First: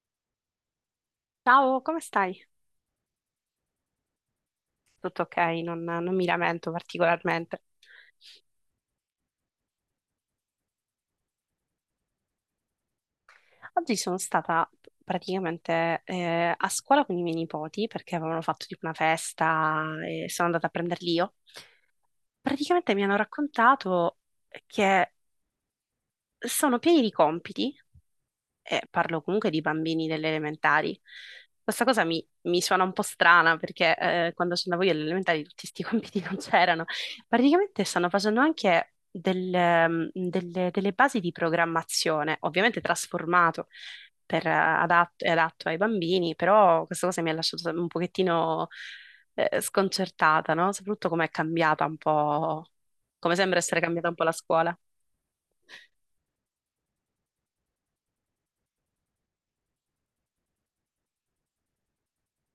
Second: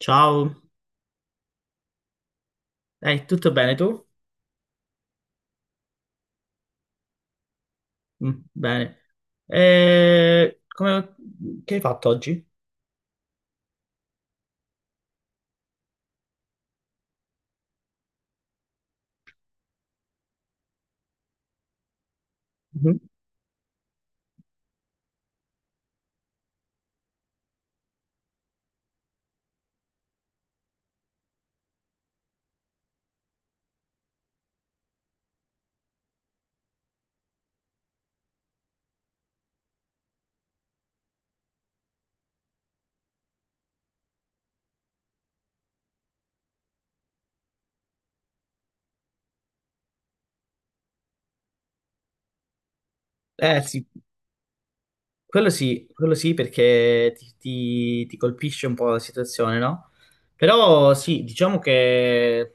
Ciao, Ciao, come stai? Tutto bene tu? Tutto ok, non mi lamento particolarmente. Mm, bene. Eh, come- che hai fatto oggi? Oggi sono stata praticamente a scuola con i miei nipoti perché avevano fatto tipo una festa e sono andata a prenderli io. Praticamente mi Mhm. hanno raccontato che sono pieni di compiti e parlo comunque di bambini delle elementari. Questa cosa mi suona un po' strana perché quando sono andavo io alle elementari tutti questi compiti non c'erano. Praticamente stanno facendo anche delle basi di programmazione, ovviamente trasformato è adatto ai bambini, però questa cosa mi ha lasciato un pochettino sconcertata, no? Soprattutto come sembra Eh essere sì, cambiata un po' la scuola. quello sì, quello sì perché ti colpisce un po' la situazione, no? Però sì, diciamo che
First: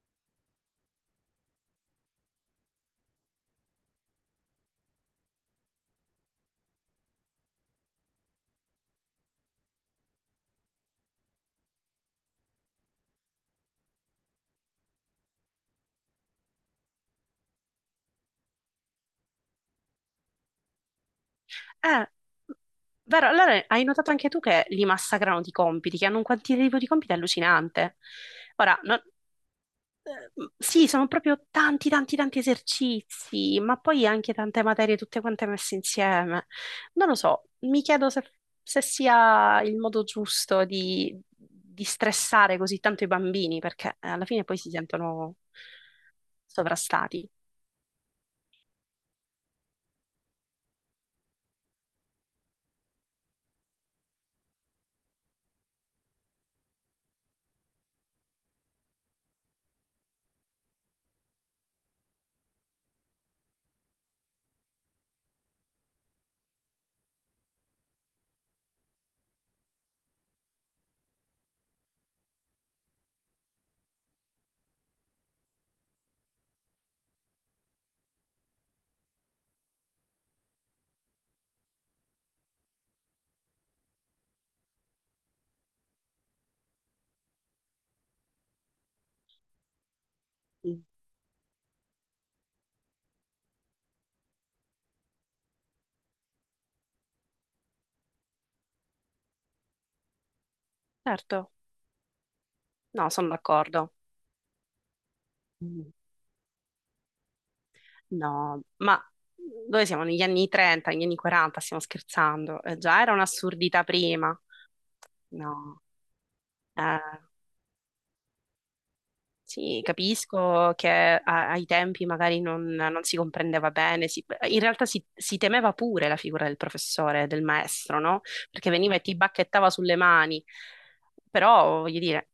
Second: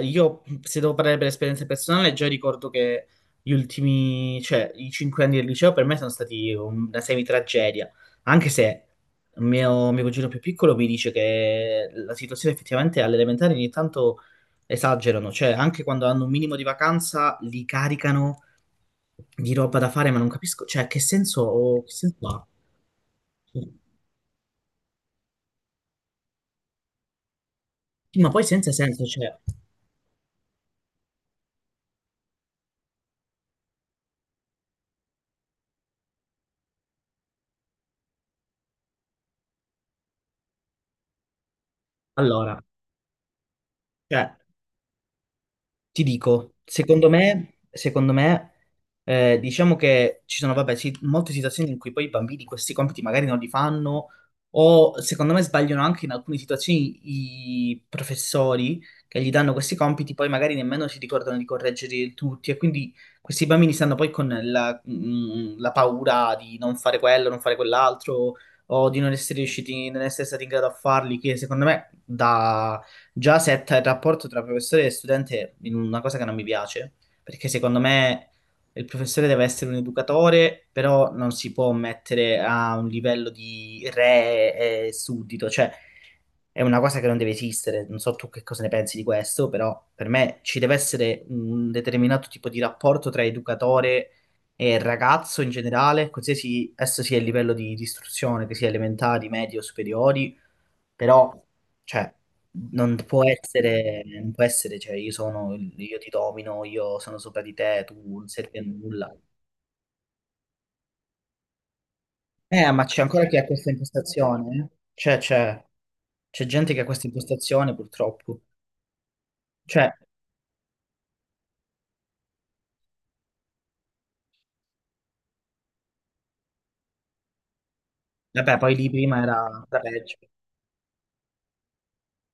io, se devo parlare per esperienza personale, già ricordo che gli ultimi, cioè i 5 anni del liceo per me sono stati una semi-tragedia, anche se mio cugino più piccolo mi dice che la situazione effettivamente alle elementari ogni tanto esagerano, cioè anche quando hanno un minimo di vacanza li caricano di roba da fare, ma non capisco, cioè che Eh, senso ha? vero, allora hai notato anche tu che li massacrano di compiti, che hanno un quantitativo di compiti allucinante. Sì, ma poi senza Ora, senso, cioè, eh, sì, sono proprio tanti, tanti, tanti esercizi, ma poi anche tante materie, tutte quante messe insieme. Non lo so, mi chiedo se sia il modo giusto di stressare allora, così tanto i bambini, perché alla cioè, fine poi si sentono ti dico, secondo sovrastati. me, secondo me, diciamo che ci sono, vabbè, sì, molte situazioni in cui poi i bambini questi compiti magari non li fanno, o secondo me sbagliano anche in alcune situazioni i professori che gli danno questi compiti, poi magari nemmeno si ricordano di correggerli tutti, e quindi questi bambini stanno poi con la paura di non fare quello, non fare quell'altro, o di non essere riusciti, non essere stati in grado a farli, che secondo me già setta il rapporto tra professore e studente in una cosa che non mi piace, perché secondo me il professore deve essere un educatore, però non si può mettere a un livello di re e suddito, cioè è una cosa che non deve esistere. Non so tu che cosa ne pensi di questo, però per me ci deve Sì. essere un determinato tipo di rapporto tra educatore e ragazzo in generale, qualsiasi esso sia il livello di istruzione, che sia elementari, medie o superiori. Certo, Però, cioè, non no, può sono d'accordo. essere, non può essere, cioè, io ti domino, io sono sopra di te, tu non servi a No, ma nulla. noi siamo negli anni 30, negli anni 40, stiamo scherzando. Ma c'è Già era ancora chi ha questa un'assurdità prima. impostazione? Eh? Cioè, c'è No, c'è gente che ha eh, questa impostazione, purtroppo. sì, Cioè, capisco che ai tempi magari non si comprendeva bene. In realtà si temeva pure la figura del professore, del maestro, no? vabbè, Perché poi lì veniva e ti prima era bacchettava da sulle peggio. mani. Però, voglio dire,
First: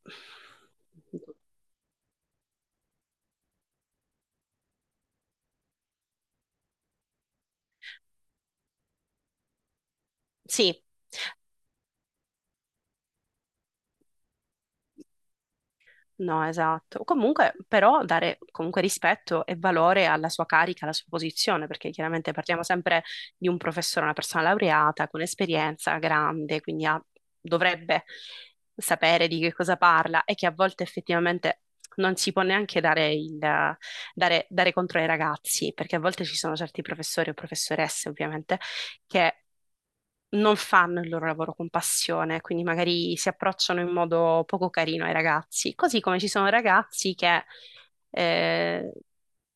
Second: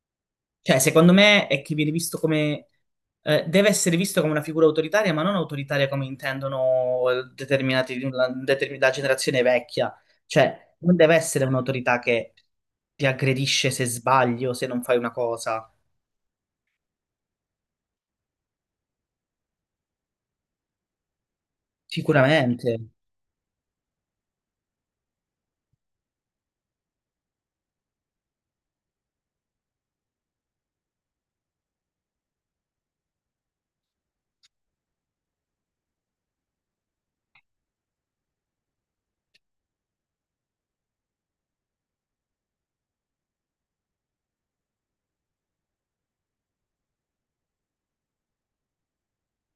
Cioè, secondo me è che viene visto come, deve essere visto come una figura autoritaria, ma non autoritaria come intendono determinati, la generazione vecchia. Cioè, sì. non deve essere un'autorità che ti aggredisce se sbagli o se non fai una cosa. No, esatto. Comunque, però, dare comunque rispetto e valore alla sua carica, alla sua posizione, perché chiaramente parliamo Sicuramente. sempre di un professore, una persona laureata con esperienza grande, quindi dovrebbe sapere di che cosa parla e che a volte effettivamente non si può neanche dare contro ai ragazzi, perché a volte ci sono certi professori o professoresse, ovviamente, che non fanno il loro lavoro con passione, quindi magari si approcciano in modo poco carino ai ragazzi, così come ci sono ragazzi che eh,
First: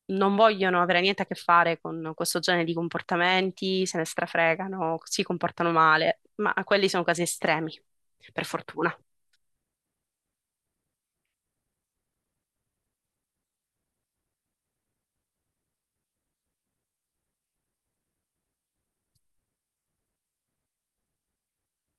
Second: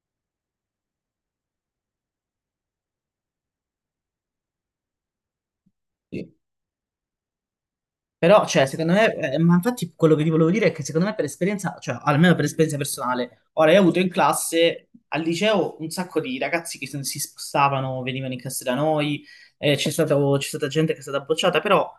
non vogliono avere niente a che fare con questo genere di comportamenti, se ne strafregano, si comportano male, ma quelli sono casi estremi, Però, per cioè, secondo fortuna. me, ma infatti quello che ti volevo dire è che secondo me per esperienza, cioè almeno per esperienza personale, ora io ho avuto in classe, al liceo, un sacco di ragazzi che si spostavano, venivano in classe da noi, c'è stata gente che è stata bocciata, però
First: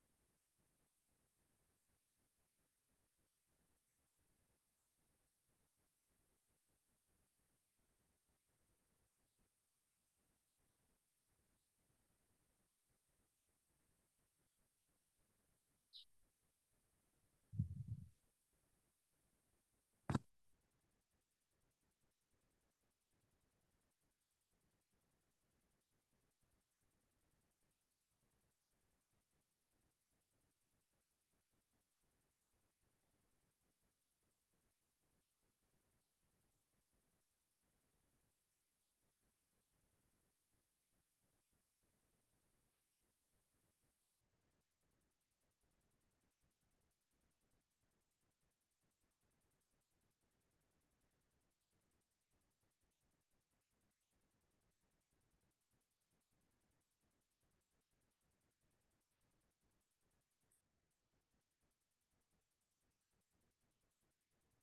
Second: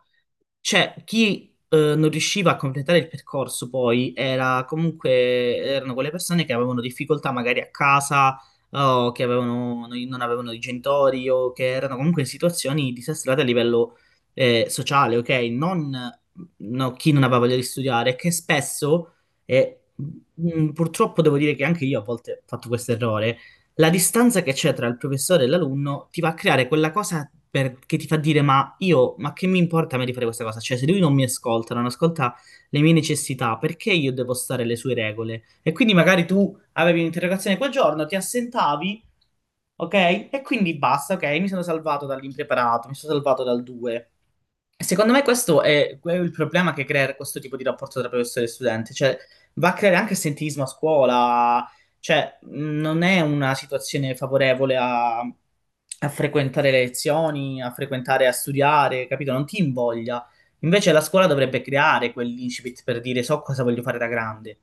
cioè, chi non riusciva a completare il percorso poi era comunque erano quelle persone che avevano difficoltà magari a casa o che avevano, no, non avevano i genitori o che erano comunque in situazioni disastrate a livello sociale, ok? Non No, chi non aveva voglia di studiare, che spesso, e purtroppo devo dire che anche io a volte ho fatto questo errore, la distanza che c'è tra il professore e l'alunno ti va a creare quella cosa che ti fa dire: ma io, ma che mi importa a me di fare questa cosa? Cioè, se lui non mi ascolta, non ascolta le mie necessità, perché io devo stare alle sue regole? E quindi magari tu avevi un'interrogazione quel giorno, ti assentavi, ok? E quindi basta, ok? Mi sono salvato dall'impreparato, mi sono salvato dal 2. Secondo me questo è, quello il problema che crea questo tipo di rapporto tra professore e studente, cioè va a creare anche assentismo a scuola, cioè non è una situazione favorevole a frequentare le lezioni, a frequentare, a studiare, capito? Non ti invoglia. Invece la scuola dovrebbe creare quell'incipit per dire so cosa voglio fare da grande.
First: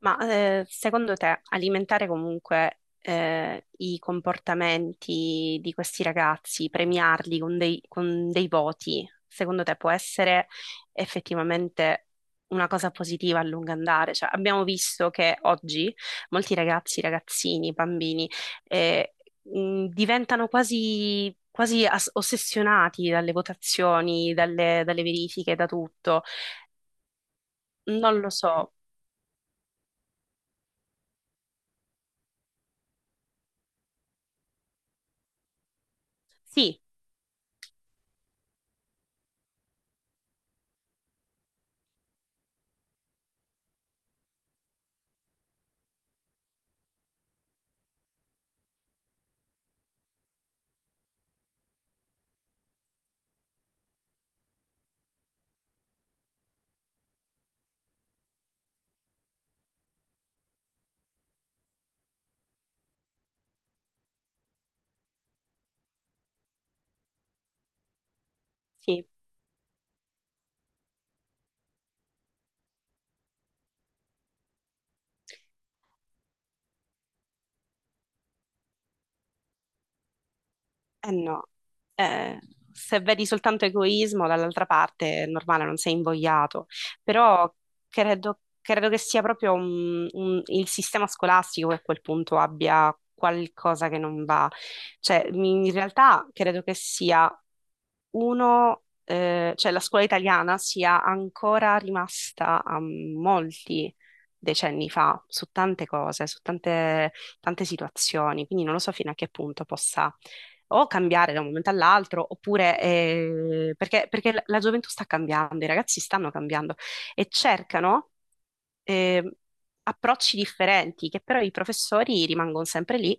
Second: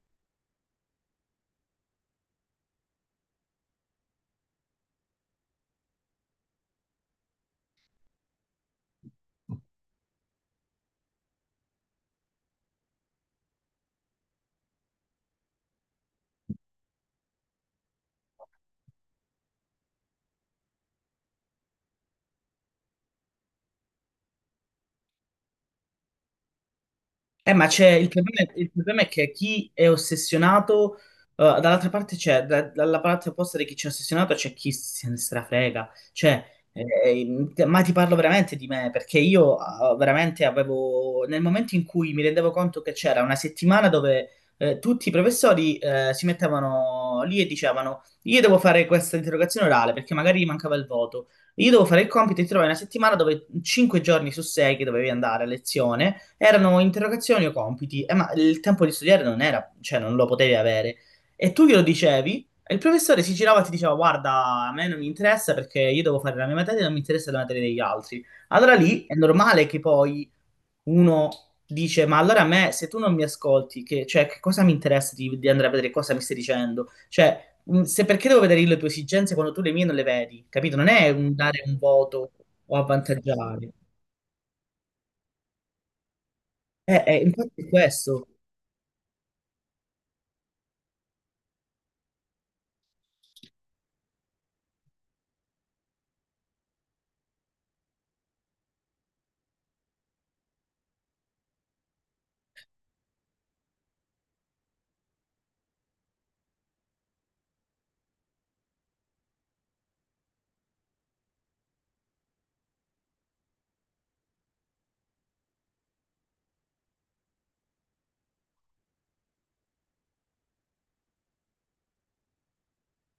Ma secondo te alimentare comunque i comportamenti di questi ragazzi, premiarli con dei voti, secondo te può essere effettivamente una cosa positiva a lungo andare? Cioè, abbiamo visto che oggi molti ragazzi, ragazzini, bambini eh, diventano quasi, quasi ossessionati dalle votazioni, dalle verifiche, da tutto. Ma c'è Non lo il so. problema è che chi è ossessionato, dall'altra parte c'è, dalla parte opposta di chi c'è ossessionato c'è chi se ne strafrega, cioè, Sì, ma ti parlo veramente di me, perché io veramente avevo, nel momento in cui mi rendevo conto che c'era una settimana dove tutti i professori si mettevano lì e dicevano, io devo fare questa interrogazione orale perché magari mancava il voto, io devo fare il compito e ti trovai una settimana dove 5 giorni su 6 che dovevi andare a lezione erano interrogazioni o compiti. Ma il tempo di studiare non era, cioè non lo potevi avere. E tu glielo dicevi e il professore si girava e ti diceva: guarda, a me non mi interessa perché io devo fare la mia materia e non mi interessa la materia degli altri. Allora lì sì. è normale che poi uno dice: ma allora a me, se tu non mi ascolti, che, cioè, che cosa mi interessa di andare a vedere cosa mi stai dicendo? Cioè, se perché devo vedere io le tue esigenze quando tu le mie non le vedi, capito? Non è Eh un no, dare un voto eh, o se vedi soltanto avvantaggiare. egoismo dall'altra parte è normale, non sei invogliato, però Infatti è questo. credo che sia proprio il sistema scolastico che a quel punto abbia qualcosa che non va. Cioè, in realtà credo che sia cioè la scuola italiana sia ancora rimasta a molti decenni fa su tante cose, su tante tante situazioni, quindi non lo so fino a che punto possa o cambiare da un momento all'altro, oppure perché la gioventù sta cambiando, i ragazzi stanno cambiando e cercano eh, approcci differenti, che però i professori rimangono sempre lì,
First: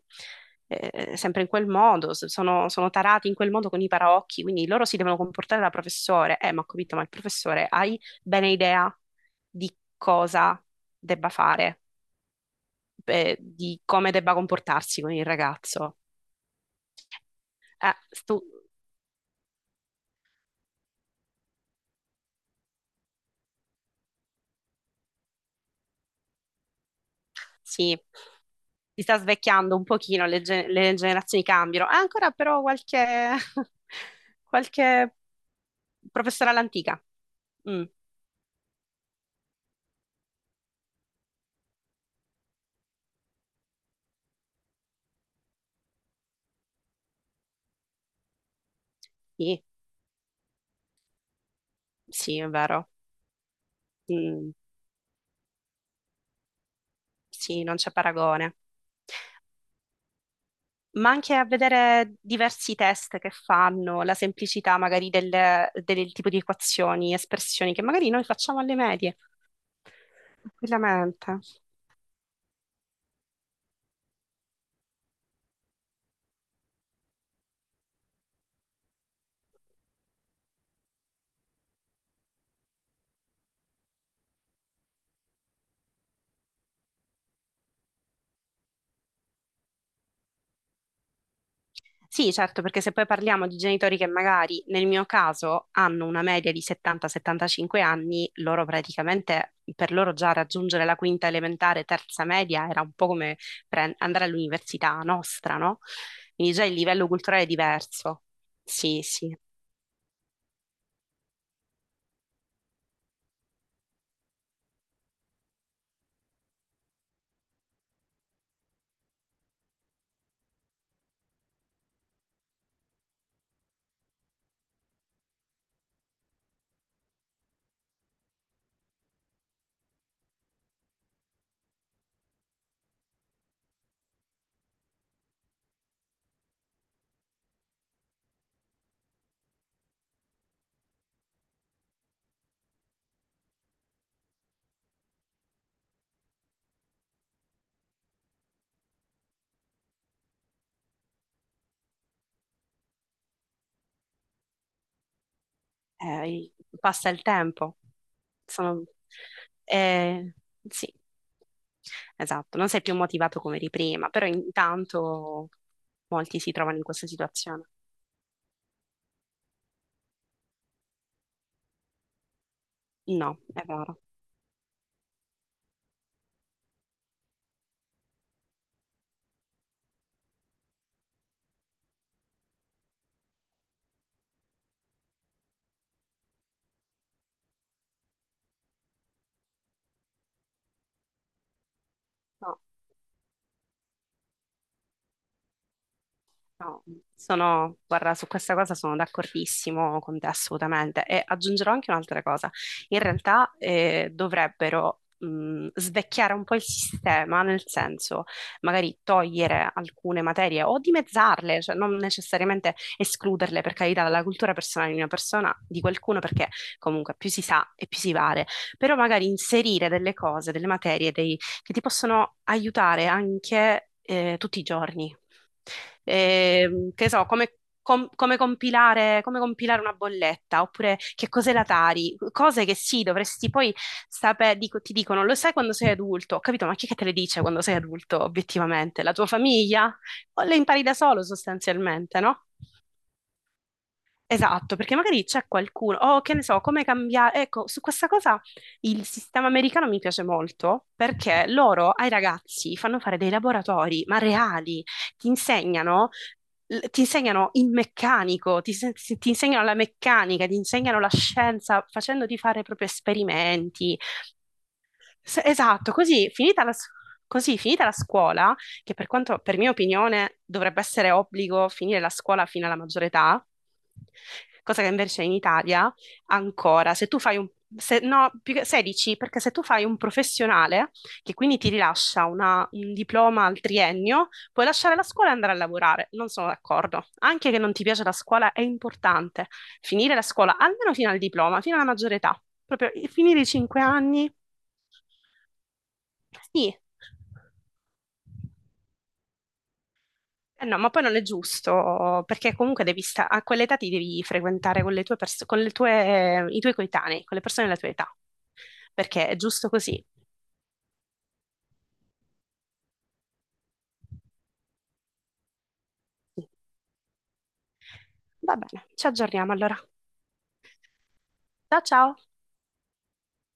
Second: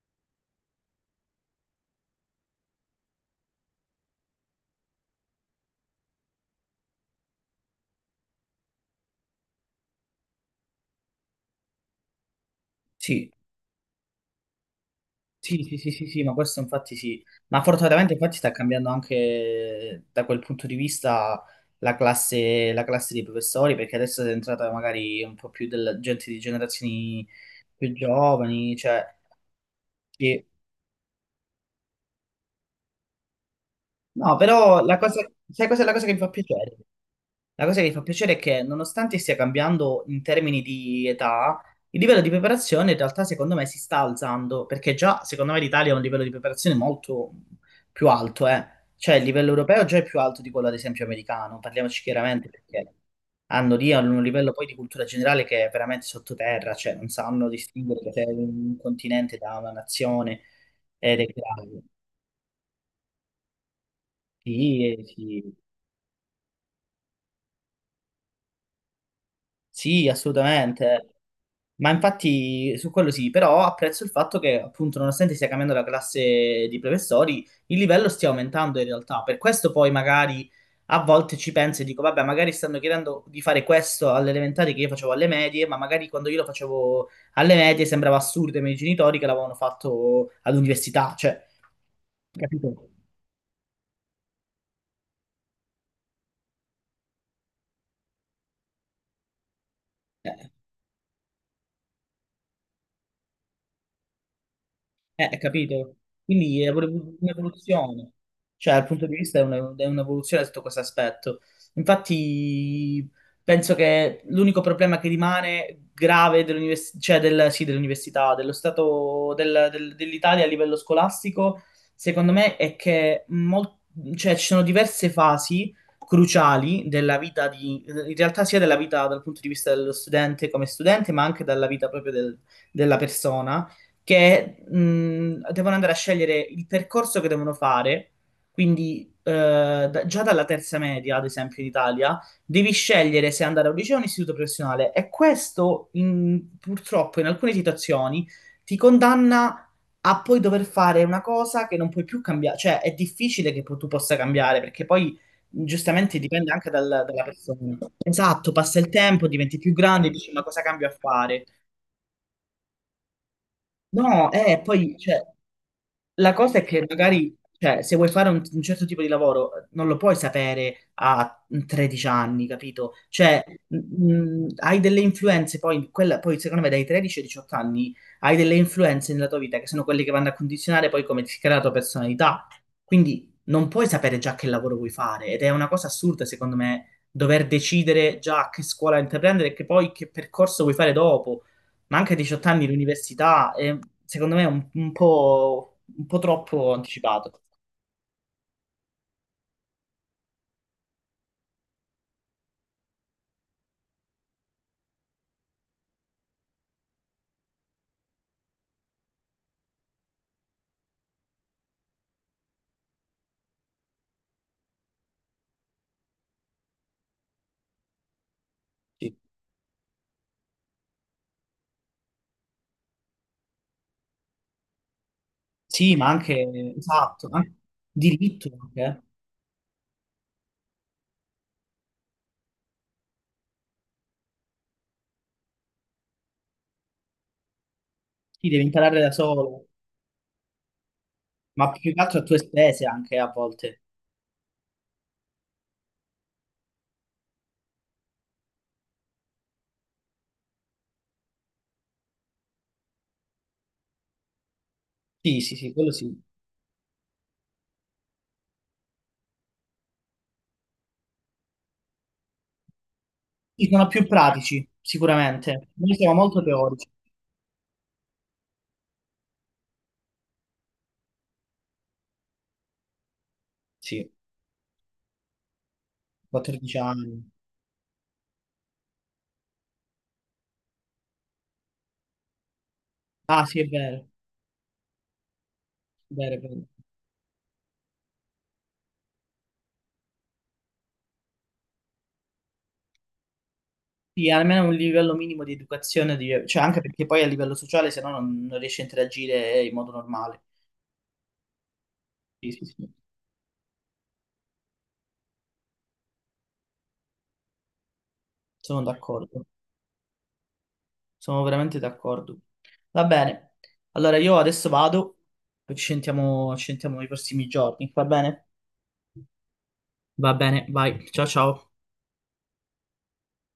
sempre in quel modo, sono tarati in quel modo con i paraocchi, quindi loro si devono comportare da professore. Ma ho capito, ma il professore hai bene idea di cosa debba fare, Sì, di come debba comportarsi con il sì, sì, sì, ragazzo? sì, sì, ma questo infatti sì. Ma Eh, fortunatamente tu infatti sta cambiando anche da quel punto di vista la classe dei professori, perché adesso è entrata magari un po' più della gente di generazioni più Sì, giovani, si cioè, sta svecchiando un pochino, le, sì. ge- le generazioni cambiano. Ha ancora però qualche, No, però la qualche cosa, sai cos'è la cosa che mi fa professore piacere? all'antica. La cosa Mm, che mi fa piacere è che, nonostante stia cambiando in termini di età, il livello di preparazione in realtà secondo me si sta alzando, perché già secondo me l'Italia ha un livello di preparazione molto più alto, eh. Cioè il livello sì, europeo già è più alto di quello ad esempio americano, parliamoci sì, è chiaramente vero. perché hanno lì un Mm, livello poi di cultura generale che è veramente sottoterra, cioè non sanno sì, non c'è distinguere se è paragone. un continente da una nazione Ma ed è anche a grave. vedere diversi test che fanno, la semplicità Sì, magari del, sì. del tipo di equazioni, espressioni che magari noi facciamo alle medie, Sì, assolutamente. tranquillamente. Ma infatti su quello sì, però apprezzo il fatto che appunto nonostante stia cambiando la classe di professori, il livello stia aumentando in realtà. Per questo poi magari a volte ci penso e dico, vabbè, magari stanno chiedendo di fare questo alle elementari che io facevo alle medie, ma magari quando io lo facevo alle medie sembrava assurdo ai miei genitori che l'avevano fatto all'università, cioè, Sì, certo, perché capito? se poi parliamo di genitori che magari nel mio caso hanno una media di 70-75 anni, loro praticamente, per loro Eh. già raggiungere la quinta elementare, terza media era un po' come andare all'università nostra, no? Capito? Quindi Quindi già è il pure livello culturale è un'evoluzione, diverso. cioè dal Sì, punto di sì, vista è un'evoluzione sotto questo aspetto. Infatti penso che l'unico problema che rimane grave cioè sì, dell'università, dello stato dell'Italia a livello scolastico, secondo me è che cioè, ci sono diverse fasi cruciali della vita di, in realtà sia della vita dal punto di vista dello studente come studente, ma anche dalla vita proprio della persona che devono andare a scegliere il percorso che devono fare. Quindi, già dalla terza media, ad esempio, in Italia, devi scegliere se andare a un liceo o un istituto professionale. E questo, purtroppo, in alcune situazioni ti condanna a poi dover fare una cosa che non puoi più cambiare. Cioè, è difficile che tu possa cambiare, perché poi. Giustamente dipende eh, anche passa il dalla persona. tempo. Esatto, passa Sono- il tempo, diventi più grande, dici eh, ma cosa cambio a sì, fare? esatto, non sei più motivato come di prima, però No, poi, cioè, intanto la molti si cosa è trovano in che questa magari, situazione. cioè, se vuoi fare un certo tipo di lavoro, non lo puoi sapere a 13 anni, capito? No, Cioè, è vero. Hai delle influenze, poi, poi secondo me dai 13 ai 18 anni hai delle influenze nella tua vita che sono quelle che vanno a condizionare poi come ti crea la tua personalità. Quindi non puoi sapere già che lavoro vuoi fare ed è una cosa assurda, secondo me, dover decidere già che scuola intraprendere e che poi che percorso vuoi fare dopo. Ma anche a 18 No, anni l'università è, secondo me, un po' troppo no, anticipato. Guarda, su questa cosa sono d'accordissimo con te assolutamente e aggiungerò anche un'altra cosa. In realtà dovrebbero svecchiare un po' il sistema, nel senso magari togliere alcune materie o dimezzarle, cioè non necessariamente escluderle per carità dalla cultura personale di una persona, di qualcuno, perché comunque più si sa e più si vale, però Sì, magari inserire delle cose, delle materie che ti possono aiutare anche tutti i giorni. sì, ma anche, Che so, esatto, anche come, com- come diritto anche, eh. compilare, come compilare una bolletta, oppure che cos'è la Tari, cose che sì, dovresti poi sapere, ti dicono, lo sai quando sei adulto, ho capito, ma chi è che te le dice quando sei adulto, Sì, devi imparare obiettivamente? da La tua solo, famiglia? O le impari da solo, ma più che altro sostanzialmente, a tue no? spese anche a volte. Esatto, perché magari c'è qualcuno, oh, che ne so, come cambiare. Ecco, su questa cosa il sistema americano mi piace molto perché loro ai ragazzi fanno fare dei laboratori, ma reali, ti Sì, sì, sì, quello insegnano, sì. ti insegnano il meccanico, ti, se- ti insegnano la meccanica, ti insegnano la scienza facendoti fare proprio Sì, sono esperimenti. più pratici, sicuramente. Esatto, Noi siamo molto teorici. Così, finita la scuola, che per quanto, per mia opinione, dovrebbe essere obbligo finire la scuola fino alla maggiore età, Sì, cosa che invece in Italia 14 ancora, se tu anni. fai un, se- no, più che 16, perché se tu fai un professionale, che quindi ti rilascia un Ah, diploma sì, al è vero, triennio, puoi lasciare la scuola e andare a lavorare. è Non vero, è sono vero. d'accordo. Anche che non ti piace la scuola è importante finire la scuola, almeno fino al diploma, fino alla maggiore età. Proprio finire i 5 Sì, anni. almeno un livello minimo di educazione, cioè Sì. anche perché poi a livello sociale, se no non riesci a interagire in modo normale. Eh no, ma poi non è giusto, Sì, perché sì, comunque sì. devi a quell'età ti devi frequentare con le tue pers- con le tue- i tuoi coetanei, con le persone della tua età, Sono perché è d'accordo, giusto così. sono veramente d'accordo. Va bene, allora io adesso vado, poi ci sentiamo nei prossimi giorni, va bene? Va bene, ci aggiorniamo allora. Va bene, vai, ciao ciao. Ciao ciao!